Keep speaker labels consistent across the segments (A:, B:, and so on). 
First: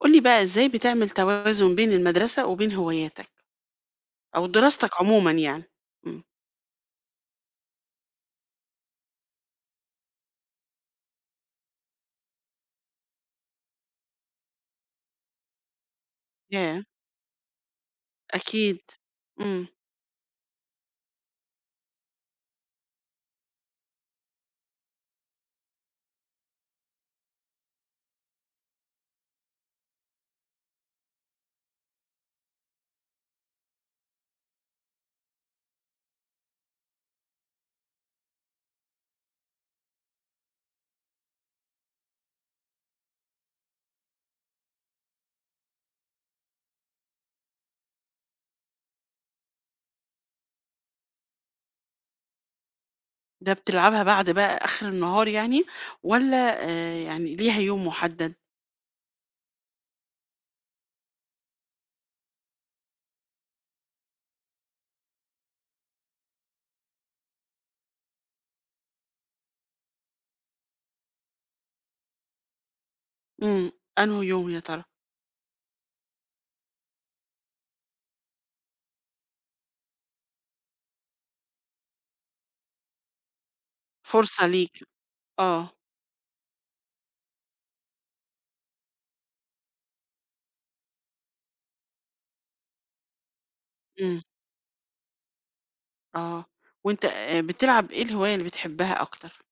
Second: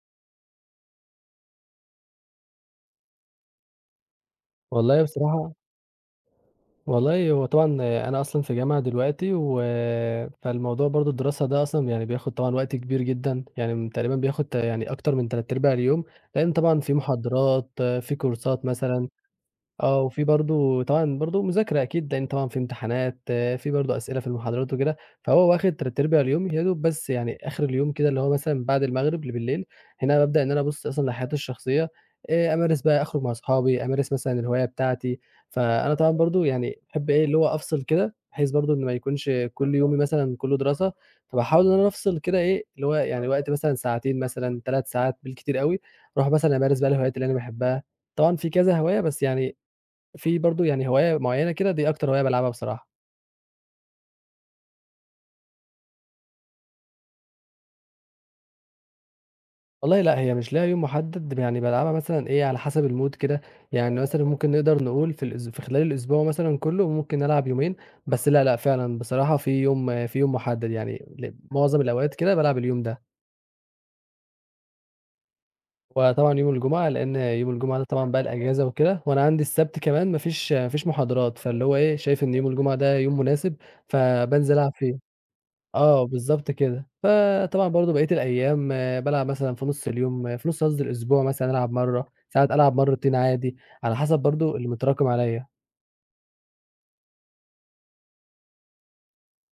A: قُل لي بقى إزاي بتعمل توازن بين المدرسة وبين هواياتك أو دراستك
B: والله
A: عمومًا
B: بصراحة.
A: يعني؟ إمم.
B: والله هو طبعًا أنا أصلًا في جامعة دلوقتي فالموضوع برضه الدراسة ده أصلًا يعني بياخُد طبعًا وقت كبير جدًا، يعني تقريبًا بياخُد يعني أكتر من تلات أرباع اليوم، لإن طبعًا
A: ياه!
B: في محاضرات، في كورسات
A: أكيد.
B: مثلًا.
A: إمم.
B: وفي برضه طبعًا برضه مذاكرة أكيد، لإن طبعًا في امتحانات، آه، في برضه أسئلة في المحاضرات وكده، فهو واخد تلات أرباع اليوم يا دوب، بس يعني آخر اليوم كده اللي هو مثلًا بعد المغرب لبالليل، هنا بابدأ إن أنا أبُص أصلًا لحياتي الشخصية، أمارس بقى، أخرج مع أصحابي، أمارس مثلًا الهواية بتاعتي. فأنا طبعًا برضه يعني باحب إيه، اللي هو أفصل كده، بحيث برضه إن ما يكونش كل يومي مثلًا كله دراسة، فباحاول إن أنا أفصل كده إيه، اللي هو يعني وقت مثلًا ساعتين، مثلًا 3 ساعات بالكتير أوي، أروح مثلًا أمارس بقى الهوايات اللي أنا باحبها. طبعًا في كذا هواية، بس يعني في برضه يعني هواية معيّنة كده، دي أكتر هواية بالعبها بصراحة.
A: ده بتلعبها بعد بقى آخر النهار يعني والّا يعني ليها يوم محدد؟
B: والله لأ، هي مش ليها يوم محدد، يعني بالعبها مثلًا إيه، على حسب الmood كده، يعني مثلًا ممكن نقدر نقول في في خلال الأسبوع مثلًا كُلّه ممكن ألعب يومين، بس لأ، لأ، فعلًا بصراحة في يوم محدد، يعني معظم الأوقات كده بالعب اليوم ده،
A: إمم. أنهي يوم يا ترى؟
B: وطبعًا يوم الجمعة، لإن يوم الجمعة ده طبعًا بقى الأجازة وكده، وأنا عندي السبت كمان ما فيش محاضرات، فاللي هو إيه، شايف إن يوم الجمعة ده يوم مناسب،
A: فرصة
B: فبانزل ألعب
A: ليك.
B: فيه.
A: آه.
B: آه، بالضبط كده. فطبعًا برضه بقية الأيام بالعب مثلًا في نُص اليوم آه، في نُص قصدي الأسبوع مثلًا ألعب مرّة، ساعات ألعب مرّتين عادي، على حسب
A: إمم.
B: برضه اللي متراكم عليّا.
A: آه. وأنت بتلعب إيه الهواية اللي بتحبها أكتر؟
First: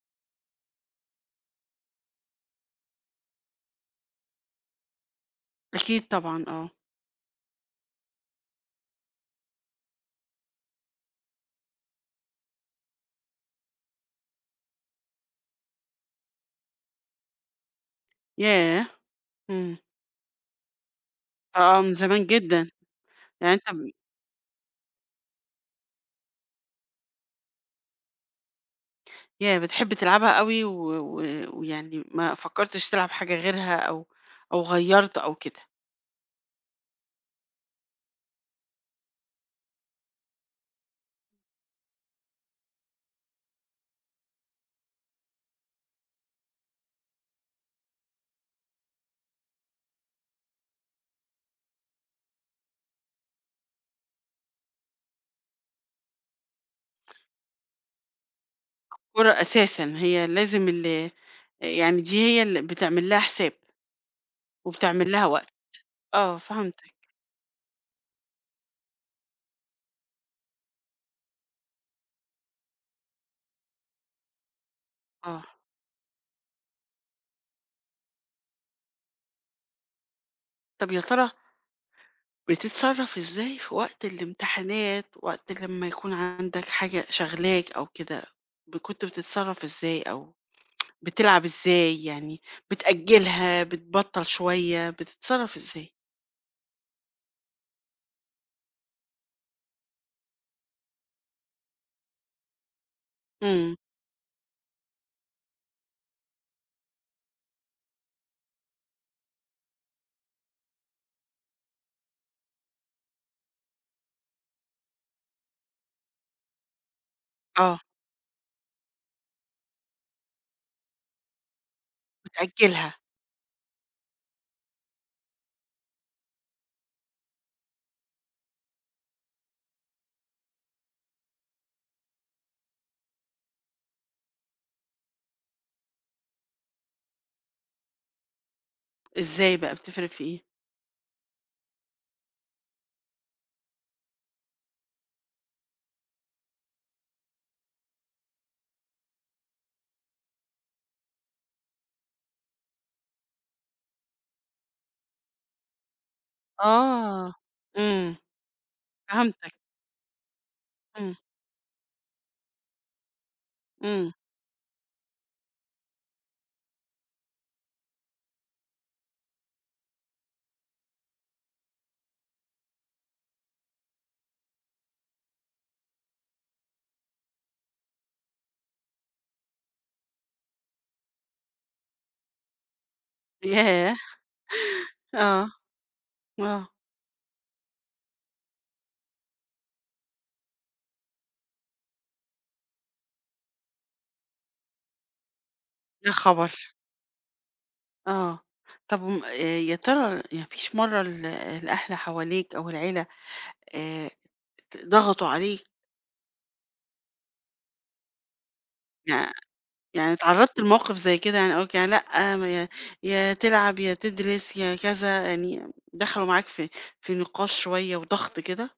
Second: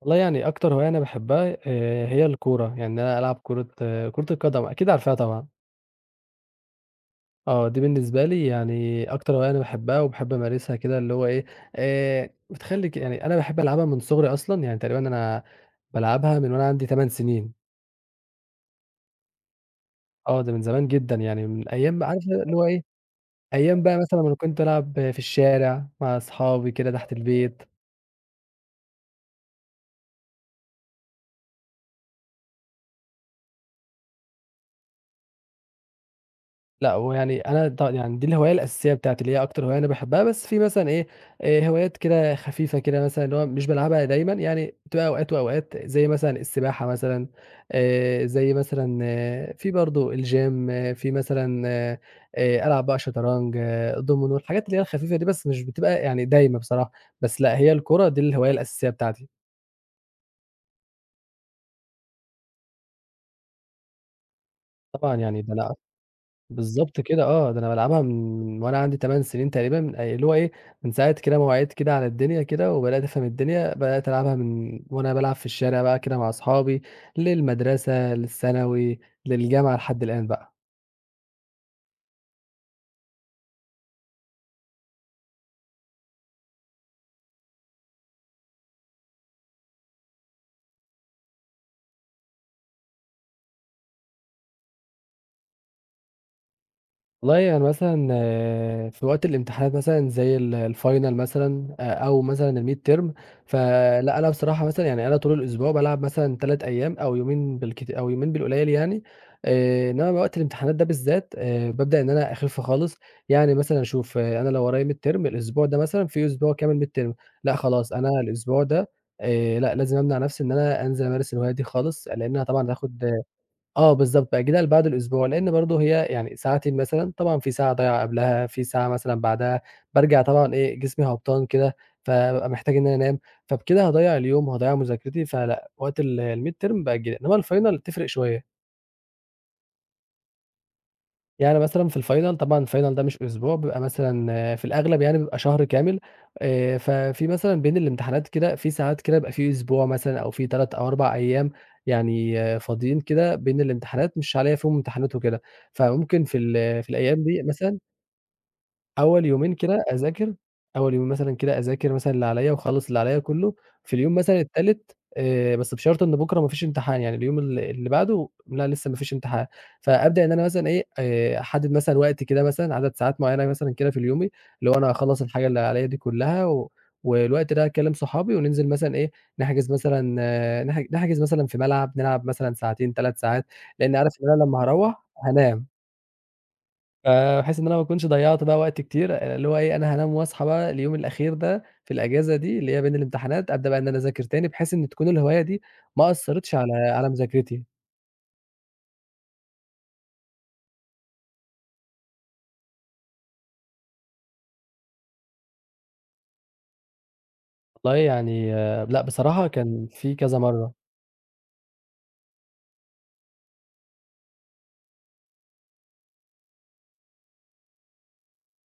B: والله يعني أكتر هواية أنا باحبها هي الكورة، يعني إن أنا ألعب كورة القدم أكيد عارفاها طبعًا.
A: أكيد طبعًا آه.
B: آه، دي بالنسبة لي يعني أكتر هواية أنا باحبها وباحب أمارسها كده، اللي هو إيه، بتخلّي يعني أنا باحب ألعبها من صغري أصلًا، يعني تقريبًا أنا بالعبها من وأنا عندي 8 سنين.
A: ياه! إمم.
B: آه، ده من زمان جدًا يعني من
A: آه، من
B: أيام عارف
A: زمان
B: اللي هو
A: جدًا.
B: إيه،
A: يعني
B: أيام
A: أنت
B: بقى مثلًا لمّا كنت ألعب في الشارع مع أصحابي كده تحت البيت.
A: ياه! بتحب تلعبها أوي و و ويعني ما فكّرتش تلعب حاجة غيرها أو غيّرت أو كده،
B: لأ، ويعني أنا يعني دي الهواية الأساسية بتاعتي، اللي هي أكتر هواية أنا باحبها، بس في مثلًا إيه، هوايات كده خفيفة كده مثلًا، اللي هو مش بالعبها دايمًا، يعني بتبقى أوقات وأوقات، زي مثلًا السباحة مثلًا، زي مثلًا في برضه الgym، في مثلًا ألعب بقى شطرنج، دومينو، الحاجات اللي هي الخفيفة دي، بس مش بتبقى يعني دايمة بصراحة، بس لأ، هي الكورة دي الهواية الأساسية بتاعتي،
A: الكورة أساسًا هي لازم يعني دي هي اللي بتعمل لها حساب وبتعمل
B: طبعًا
A: لها
B: يعني ده
A: وقت،
B: أنا
A: آه
B: بالضبط
A: فهمتك،
B: كده. آه، ده أنا بالعبها من وأنا عندي 8 سنين تقريبا، من اللي هو إيه، من ساعة كده ما وعيت كده على الدنيا كده وبدأت أفهم الدنيا، بدأت ألعبها من وأنا بالعب
A: آه.
B: في الشارع بقى كده مع أصحابي، للمدرسة، للثانوي، للجامعة لحد الآن بقى.
A: طَب يا ترى بتتصرّف إزاي في وقت الامتحانات، وقت لمّا يكون عندك حاجة شاغلاك أو كده، كنت بتتصرّف إزاي أو بتلعب إزاي يعني بتأجّلها، بتبطّل شوية، بتتصرّف إزاي؟
B: والله يعني مثلًا في وقت الامتحانات مثلًا زي الfinal مثلًا أو مثلًا الmid term،
A: إمم،
B: فلأ، أنا بصراحة مثلًا يعني أنا طول الأسبوع بالعب مثلًا 3 أيام أو يومين بالكت أو يومين بالقليل يعني، إنّما وقت الامتحانات ده بالذات بابدأ إن أنا أخِف خالص، يعني مثلًا أشوف أنا لو ورايا mid term الأسبوع ده مثلًا، في أسبوع كامل mid term، لأ،
A: آه،
B: خلاص أنا الأسبوع ده لأ، لازم أمنع نَفْسي إن أنا أنزل أمارس الهواية دي خالص، لإنّها طبعًا
A: بتأجّلها.
B: هتاخد. آه بالضبط، بأجّلها لبعد الأسبوع، لإن برضه هي يعني ساعتين مثلًا، طبعًا في ساعة ضايعة قبلها، في ساعة مثلًا بعدها، بارجع طبعًا إيه، جسمي هبطان كده، فبابقى محتاج إن أنا أنام، فبكده هاضيّع اليوم وهاضيّع مذاكرتي، فلأ، وقت الmidterm بأجّلها، إنّما الfinal تفرق شوية.
A: إزاي بقى بتفرق في إيه؟
B: يعني مثلًا في الفاينل طبعًا، الفاينل ده مش أسبوع، بيبقى مثلًا آه، في الأغلب يعني بيبقى شهر كامل، ففي مثلًا بين الامتحانات كده في ساعات كده بيبقى في أسبوع مثلًا أو في 3 أو 4 أيام، يعني آه، فاضيين كده بين الامتحانات مش عليّا فيهم امتحانات وكده، فممكن في في الأيام
A: آه،
B: دي مثلًا
A: إمم،
B: أول
A: فهمتك،
B: يومين كده أذاكر، أول يومين
A: إمم،
B: مثلًا كده أذاكر مثلًا اللي عليَّ وأخلّص اللي عليَّ كلّه، في
A: إمم،
B: اليوم مثلًا التالت بس بشرط إن بُكرة ما فيش امتحان، يعني اليوم اللي بعده لأ لسه ما فيش امتحان، فأبدأ إن أنا مثلًا إيه، أحدد مثلًا وقت كده، مثلًا عدد ساعات معيّنة مثلًا كده في اليومي، اللي هو أنا هاخلّص الحاجة اللي عليَّ دي كلّها، و والوقت ده هاكلّم صحابي وننزل مثلًا إيه، نحجز مثلًا، نحجز مثلًا في ملعب، نلعب مثلًا ساعتين، 3 ساعات،
A: ياه!
B: لإن عارف إن أنا لمّا هاروّح
A: آه،
B: هانام.
A: آه،
B: فبحيث إن أنا ما أكونش ضيّعت بقى وقت كتير، اللي هو إيه، أنا هانام واصحى بقى اليوم الأخير ده في الأجازة دي اللي هي بين الامتحانات، أبدأ بقى إن أنا أذاكر تاني، بحيث إن تكون الهواية دي ما
A: يا خبر!
B: أثّرتش على مذاكرتي.
A: آه، طب وم يا ترى ما فيش مرّة الأهل حواليك أو العيلة آآ ت ضغطوا عليك؟
B: والله يعني آه، لأ،
A: يع
B: بصراحة كان
A: يعني
B: في كذا
A: اتعرّضت
B: مرّة.
A: لموقف زي كده يعني قالوا لك يعني لأ، ما يا تلعب، يا تدرس، يا كذا، يعني دخلوا معاك في نقاش شوية وضغط كده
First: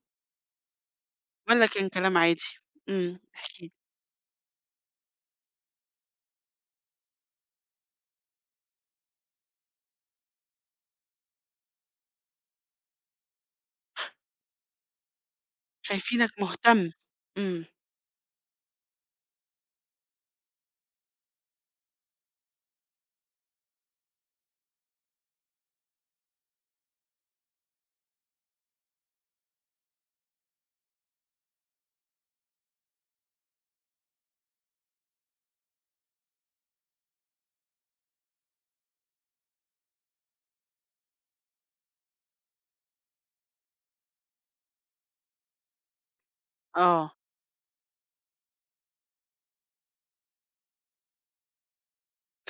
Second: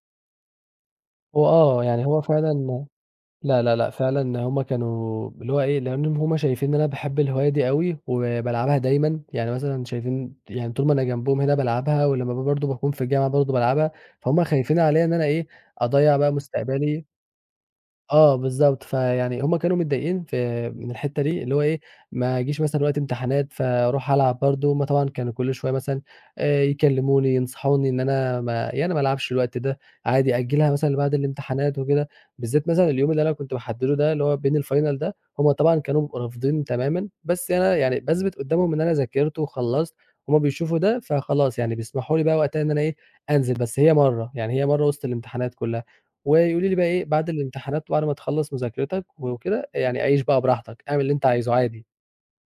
B: هو
A: والّا
B: آه،
A: كان
B: يعني
A: كلام
B: هو
A: عادي؟
B: فعلًا
A: إمم،
B: لا،
A: احكِ لي،
B: لا، لأ، فعلًا هم كانوا اللي هو إيه، لإنّهم هم شايفين إن أنا باحب الهواية دي أوي وبالعبها دايمًا، يعني مثلًا شايفين يعني طول ما أنا جنبهم هنا بالعبها، ولمّا برضه باكون في الجامعة برضه بالعبها، فهُم خايفين عليّا إن أنا إيه، أضيّع
A: شايفينك
B: بقى
A: مهتم،
B: مستقبلي.
A: إمم،
B: آه بالضبط، فيعني هُم كانوا متضايقين من الحتّة دي، اللي هو إيه، ما أجيش مثلًا وقت امتحانات فاروح ألعب برضه، هُم طبعًا كانوا كل شوية مثلًا يكلموني، ينصحوني إن أنا ما يعني ما ألعبش الوقت ده، عادي أأجلها مثلًا لبعد الامتحانات وكده، بالذات مثلًا اليوم اللي أنا كنت باحدّده ده، اللي هو بين الفاينل ده، هُم طبعًا كانوا رافضين تمامًا، بس أنا يعني باثبت قدّامهم إن أنا ذاكرت وخلّصت، هُم بيشوفوا ده، فخلاص يعني بيسمحوا لي بقى وقتها إن أنا إيه، أنزل، بس هي مرّة، يعني هي مرّة وسط الامتحانات كلها. ويقولوا لي بقى إيه،
A: آه.
B: بعد الامتحانات وبعد ما تخلّص مذاكرتك وكده، يعني عيش بقى براحتك، اعمل اللي أنت عايزه عادي.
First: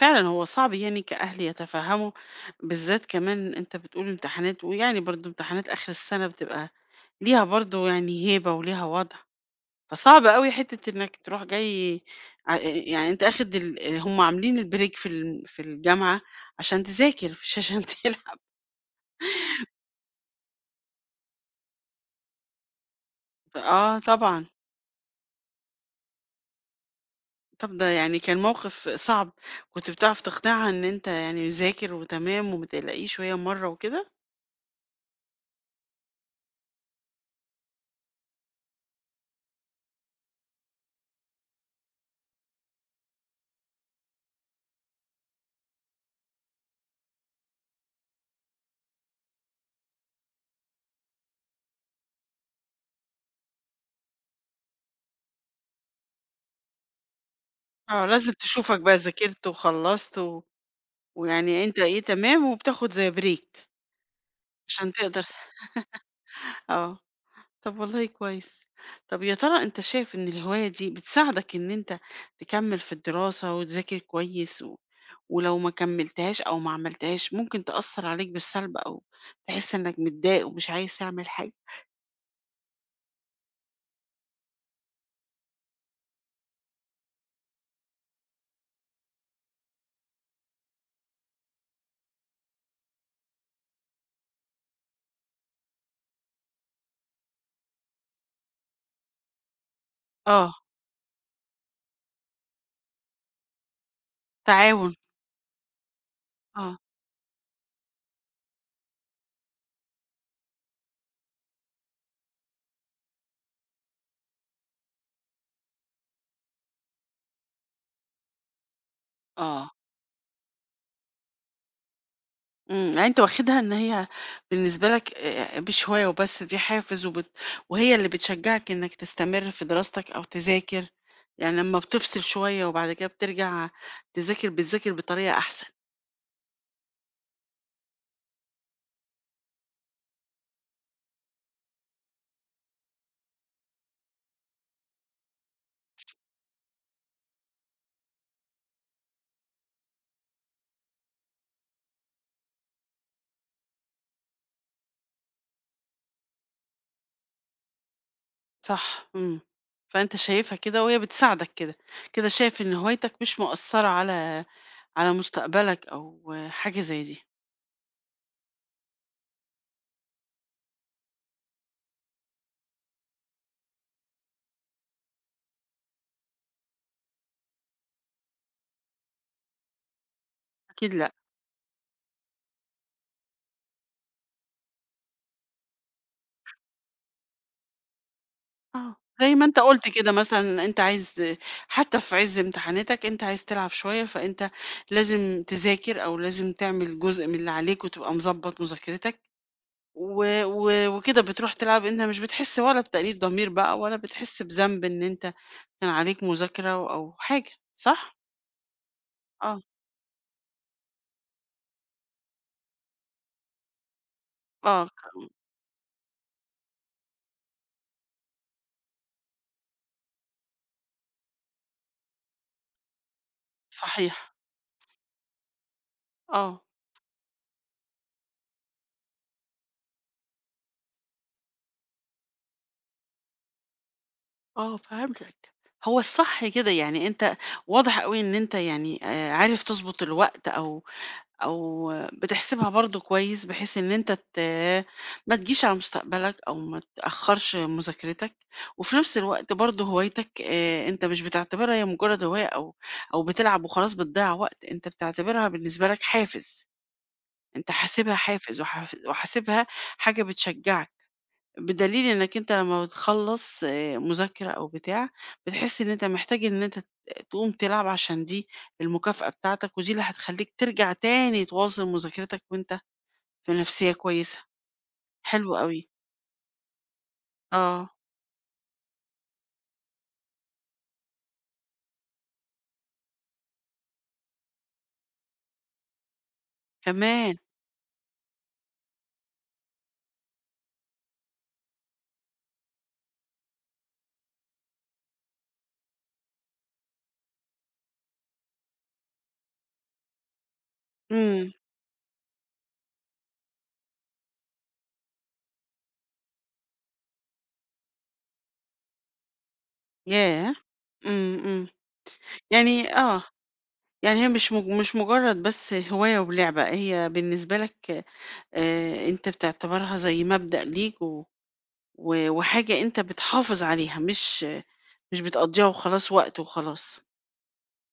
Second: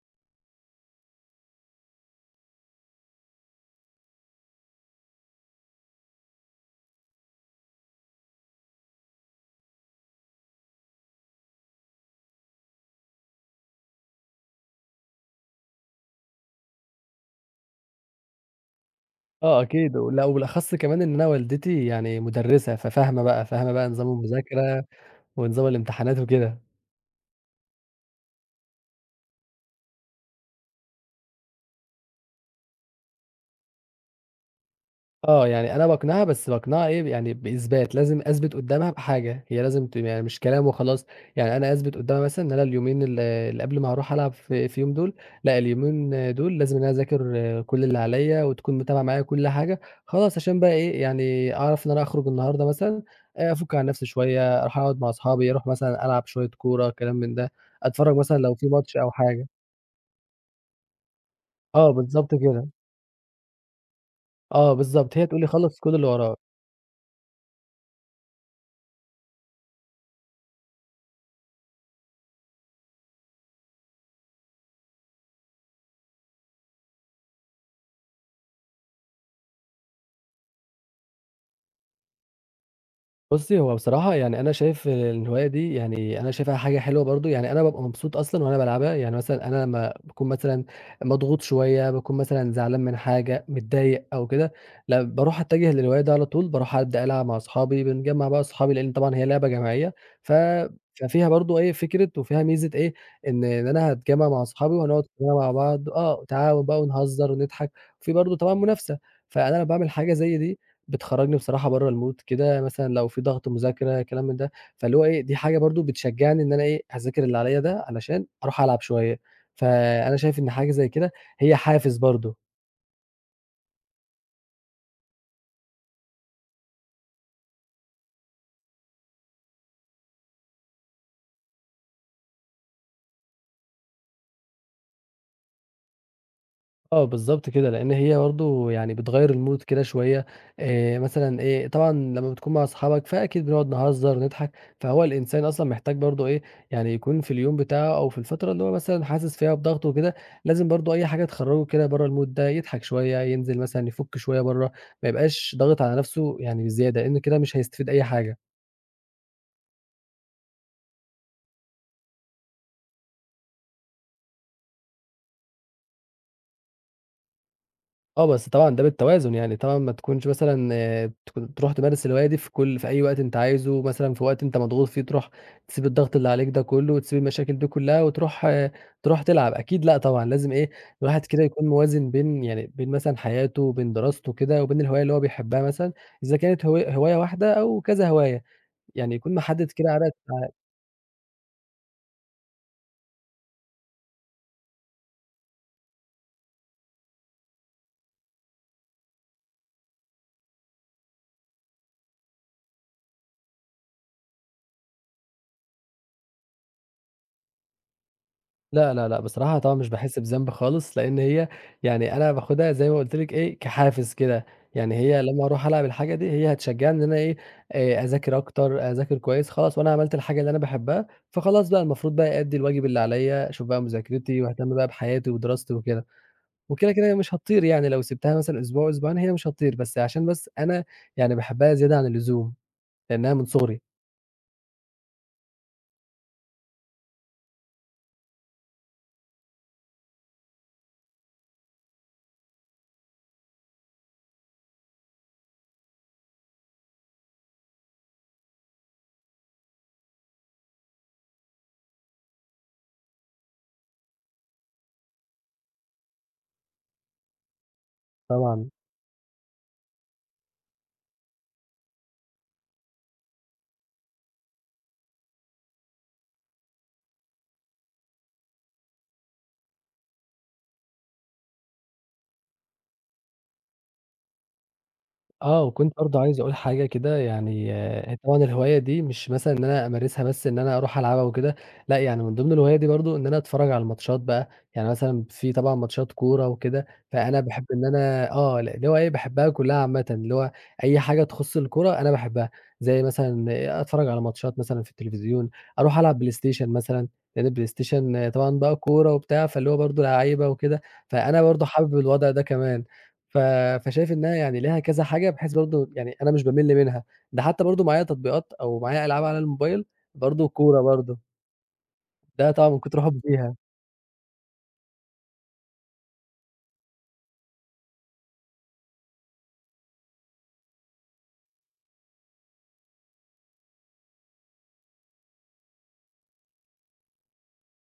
A: فعلًا هو صعب يعني كأهل يتفهموا، بالذات كمان أنت بتقول امتحانات، ويعني برضه امتحانات آخر السنة بتبقى ليها برضه يعني هيبة وليها وضع، فصعب أوي حتة إنك تروح جاي يعني أنت آخد هم عاملين الbreak في الجامعة عشان تذاكر مش عشان تلعب.
B: آه أكيد، ولأ، وبالأخص كمان إن أنا والدتي يعني مُدرِّسة، ففاهمة بقى، فاهمة بقى
A: آه
B: نظام
A: طبعًا،
B: المذاكرة ونظام الامتحانات وكده.
A: طب ده يعني كان موقف صعب، كنت بتعرف تقنعها إن أنت يعني ذاكر وتمام وما تقلقيش وهي مرّة وكده؟
B: آه، يعني أنا باقنعها، بس باقنعها إيه، يعني بإثبات، لازم أثبت قدّامها بحاجة، هي لازم يعني مش كلام وخلاص، يعني أنا أثبت قدّامها مثلًا إن أنا اليومين اللي قبل ما هاروح ألعب في فيهم دول، لأ اليومين دول لازم إن أنا أذاكر آه، كل اللي عليّا، وتكون متابعة معايا كل حاجة، خلاص عشان بقى إيه، يعني أعرف إن أنا أخرج النهارده مثلًا، أفُك عن نفسي شوية، أروح أقعد مع أصحابي، أروح مثلًا ألعب شوية كورة، كلام من ده،
A: آه،
B: أتفرّج
A: لازم
B: مثلًا لو في
A: تشوفك بقى
B: ماتش أو
A: ذاكرت
B: حاجة.
A: وخلّصت ويعني أنت
B: آه،
A: إيه
B: بالضبط
A: تمام
B: كده،
A: وبتاخد زي بريك
B: آه
A: عشان
B: بالضبط،
A: تقدر
B: هي تقول لي خلّص كل اللي وراك.
A: آه، طب والله كويس. طب يا ترى أنت شايف إن الهواية دي بتساعدك إن أنت تكمّل في الدراسة وتذاكر كويس ولو ما كمّلتهاش أو ما عملتهاش ممكن تأثّر عليك بالسلب أو تحس إنك متضايق ومش عايز تعمل حاجة؟
B: بُصّي، هو بصراحة يعني أنا شايف الهواية دي، يعني أنا شايفها حاجة حلوة برضه، يعني أنا بابقى مبسوط أصلًا وأنا بالعبها، يعني مثلًا أنا لمّا باكون مثلًا مضغوط شوية، باكون مثلًا زعلان من حاجة، متضايق أو كده، لأ باروح أتجه للهواية دي على طول، باروح أبدأ ألعب مع أصحابي، بنجمّع بقى أصحابي لإن طبعًا هي لعبة جماعية، ف
A: آه،
B: ففيها برضه إيه فكرة، وفيها ميزة إيه، إن أنا هاتجمّع مع أصحابي،
A: تعاون،
B: وهنقعد كلنا مع بعض آه، تعاون
A: آه،
B: بقى ونهزر ونضحك، وفي برضه طبعًا منافسة، فأنا لمّا باعمل حاجة زي دي بتخرّجني بصراحة برّه المود كده، مثلًا لو في ضغط مذاكرة كلام من ده، فاللي هو إيه، دي حاجة برضه بتشجّعني إن أنا إيه، هاذاكر اللي عليّا ده علشان أروح ألعب شوية،
A: آه.
B: فأنا شايف إن حاجة زي كده هي حافز برضه.
A: إمم، يعني أنت واخدها إن هي بالنسبة لك مش هواية وبس، دي حافز وهي اللي بتشجّعك إنك تستمر في دراستك أو تذاكر، يعني لمّا بتفصل شوية وبعد كده بترجع تذاكر، بتذاكر بطريقة أحسن،
B: آه، بالضبط كده، لإن هي برضه يعني بتغيّر الmood كده شوية، مثلًا إيه، طبعًا لمّا بتكون مع أصحابك فأكيد بنقعد نهزّر، نضحك، فهو الإنسان أصلًا محتاج برضه إيه، يعني يكون في اليوم بتاعه أو في الفترة اللي هو مثلًا حاسس فيها بضغط وكده، لازم برضه أي حاجة تخرّجه كده برّه الmood ده، يضحك شوية، ينزل مثلًا يفُك شوية برّه، ما يبقاش ضاغط على نَفْسه يعني بزيادة، لإن كده مش هيستفيد أي حاجة.
A: صح، إمم، فأنت شايفها كده وهي بتساعدك كده، كده شايف إن هوايتك مش مؤثّرة على مستقبلك أو آه، حاجة زي دي،
B: آه، بس طبعًا ده بالتوازن، يعني طبعًا ما تكونش مثلًا تكون تروح تمارس الهواية دي في أي وقت أنت عايزه، مثلًا في وقت أنت مضغوط فيه تروح تسيب الضغط اللي عليك ده كله، وتسيب المشاكل دي كلها، وتروح آه، تروح تلعب، أكيد لأ طبعًا، لازم إيه
A: أكيد لأ.
B: الواحد كده يكون موازن بين يعني بين مثلًا حياته وبين دراسته كده، وبين الهواية اللي هو بيحبها مثلًا، إذا كانت هو هواية واحدة أو كذا هواية،
A: آه،
B: يعني يكون
A: زي ما أنت
B: محدد
A: قُلت
B: كده عدد.
A: كده مثلًا أنت عايز حتى في عِز امتحاناتك أنت عايز تلعب شوية، فأنت لازم تذاكر أو لازم تعمل جزء من اللي عليك وتبقى مضبّط مذاكرتك، و و وكده بتروح تلعب أنت مش بتحس ولا بتأنيب ضمير بقى ولا بتحس بذنب إن أنت كان عليك مذاكرة أو حاجة، صح؟
B: لأ، لأ، لأ، بصراحة
A: آه،
B: طبعًا مش باحس بذنب خالص، لإن هي يعني أنا باخدها زي ما قُلت لِك إيه، كحافز كده،
A: آه،
B: يعني هي لمّا أروح ألعب الحاجة دي هي هتشجّعني إن أنا إيه، أذاكر أكتر، أذاكر كويس، خلاص وأنا عملت الحاجة اللي أنا باحبها، فخلاص بقى المفروض بقى أأدّي الواجب اللي عليَّ، أشوف بقى
A: صحيح،
B: مذاكرتي واهتم بقى بحياتي ودراستي وكده،
A: آه،
B: وكده، كده هي مش هتطير يعني لو سِبتها مثلًا أسبوع، أسبوعين هي مش هتطير، بس عشان بس أنا يعني باحبها زيادة عن اللزوم، لإنها من صغري،
A: آه فهمتك. هو الصح كده، يعني أنت واضح أوي إن أنت يعني عارف تضبط الوقت أو بتحسبها برضه كويس بحيث إن أنت ما تجيش على مستقبلك أو ما تأخرش مذاكرتك، وفي نفس الوقت برضه هوايتك أنت مش بتعتبرها هي مجرد هواية أو بتلعب وخلاص بتضيّع وقت، أنت بتعتبرها بالنسبة لك حافز، أنت حاسبها حافز
B: طبعًا.
A: وحاسبها حاجة بتشجعك. بدليل إنك أنت لمّا بتخلّص مذاكرة أو بتاع، بتحس إن أنت محتاج إن أنت تقوم تلعب عشان دي المكافأة بتاعتك، ودي اللي هتخلّيك ترجع تاني تواصل مذاكرتك وأنت في نفسيّة كويسة، حلو
B: آه،
A: أوي،
B: وكنت برضه عايز أقول حاجة كده، يعني
A: آه،
B: هي طبعًا الهواية دي مش مثلًا إن أنا أمارسها بس، إن أنا أروح ألعبها وكده، لأ يعني من ضمن الهواية دي برضه إن أنا أتفرّج على الماتشات بقى، يعني مثلًا في طبعًا ماتشات كورة وكده،
A: كمان!
B: فأنا باحب إن أنا آه، اللي هو إيه باحبها كلّها عامةً، اللي هو أي حاجة تخُص الكورة أنا باحبها، زي مثلًا أتفرّج على ماتشات مثلًا في التلفزيون، أروح ألعب بلاي ستيشن مثلًا، لإن البلاي ستيشن طبعًا بقى كورة وبتاع، فاللي هو برضه لعايبة وكده، فأنا
A: إمم،
B: برضه حابب الوضع ده كمان. ف فشايف إنها يعني ليها كذا حاجة، بحيث برضه يعني أنا مش بامِل منها، ده حتى برضه معايا تطبيقات أو معايا ألعاب على الموبايل برضه
A: ياه!
B: كورة برضه،
A: إمم، إمم،
B: ده طبعًا من
A: يعني
B: كتر حُبّي
A: آه،
B: فيها.
A: يعني هي مش مجرّد بس هواية ولعبة، هي بالنسبة لك أنت بتعتبرها زي مبدأ ليك و و وحاجة أنت بتحافظ عليها، مش بتقضّيها وخلاص وقت وخلاص،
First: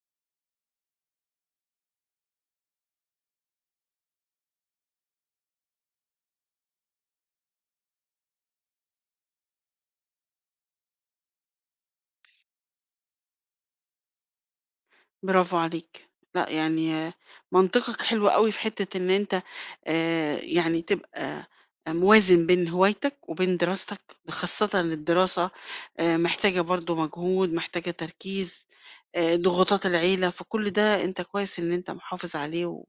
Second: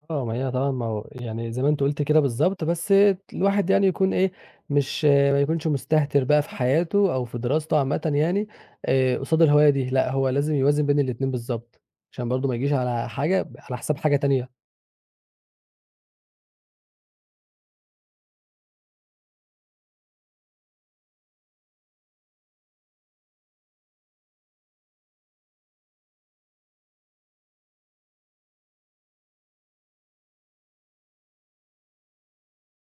B: آه، ما هي طبعًا، ما هو يعني زي ما أنت قُلت كده بالضبط، بس الواحد يعني يكون إيه، مش ما يكونش مستهتر بقى في حياته أو في دراسته عامةً يعني قصاد الهواية دي، لأ هو لازم يوازن بين الاتنين بالضبط، عشان برضه ما يجيش على حاجة على حساب حاجة تانية.
A: برافو عليك. لأ، يعني آه، منطقك حلو أوي في حتّة إن أنت يعني تبقى موازن بين هوايتك وبين دراستك، خاصةً الدراسة محتاجة برضه مجهود، محتاجة تركيز، ضغوطات العيلة، فكل ده أنت كويس إن أنت محافظ عليه و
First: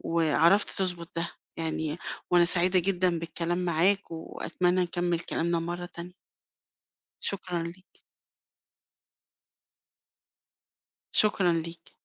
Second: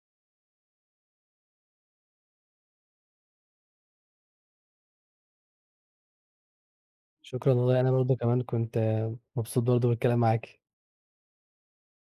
A: وعرفت تضبط ده يعني، وأنا سعيدة جدًا بالكلام معاك وأتمنى نكمّل كلامنا مرّة تانية.
B: شكرًا
A: شكرًا
B: والله، أنا
A: ليك،
B: برضه كمان كنت مبسوط برضه بالكلام معاكِ.
A: شكرًا ليك.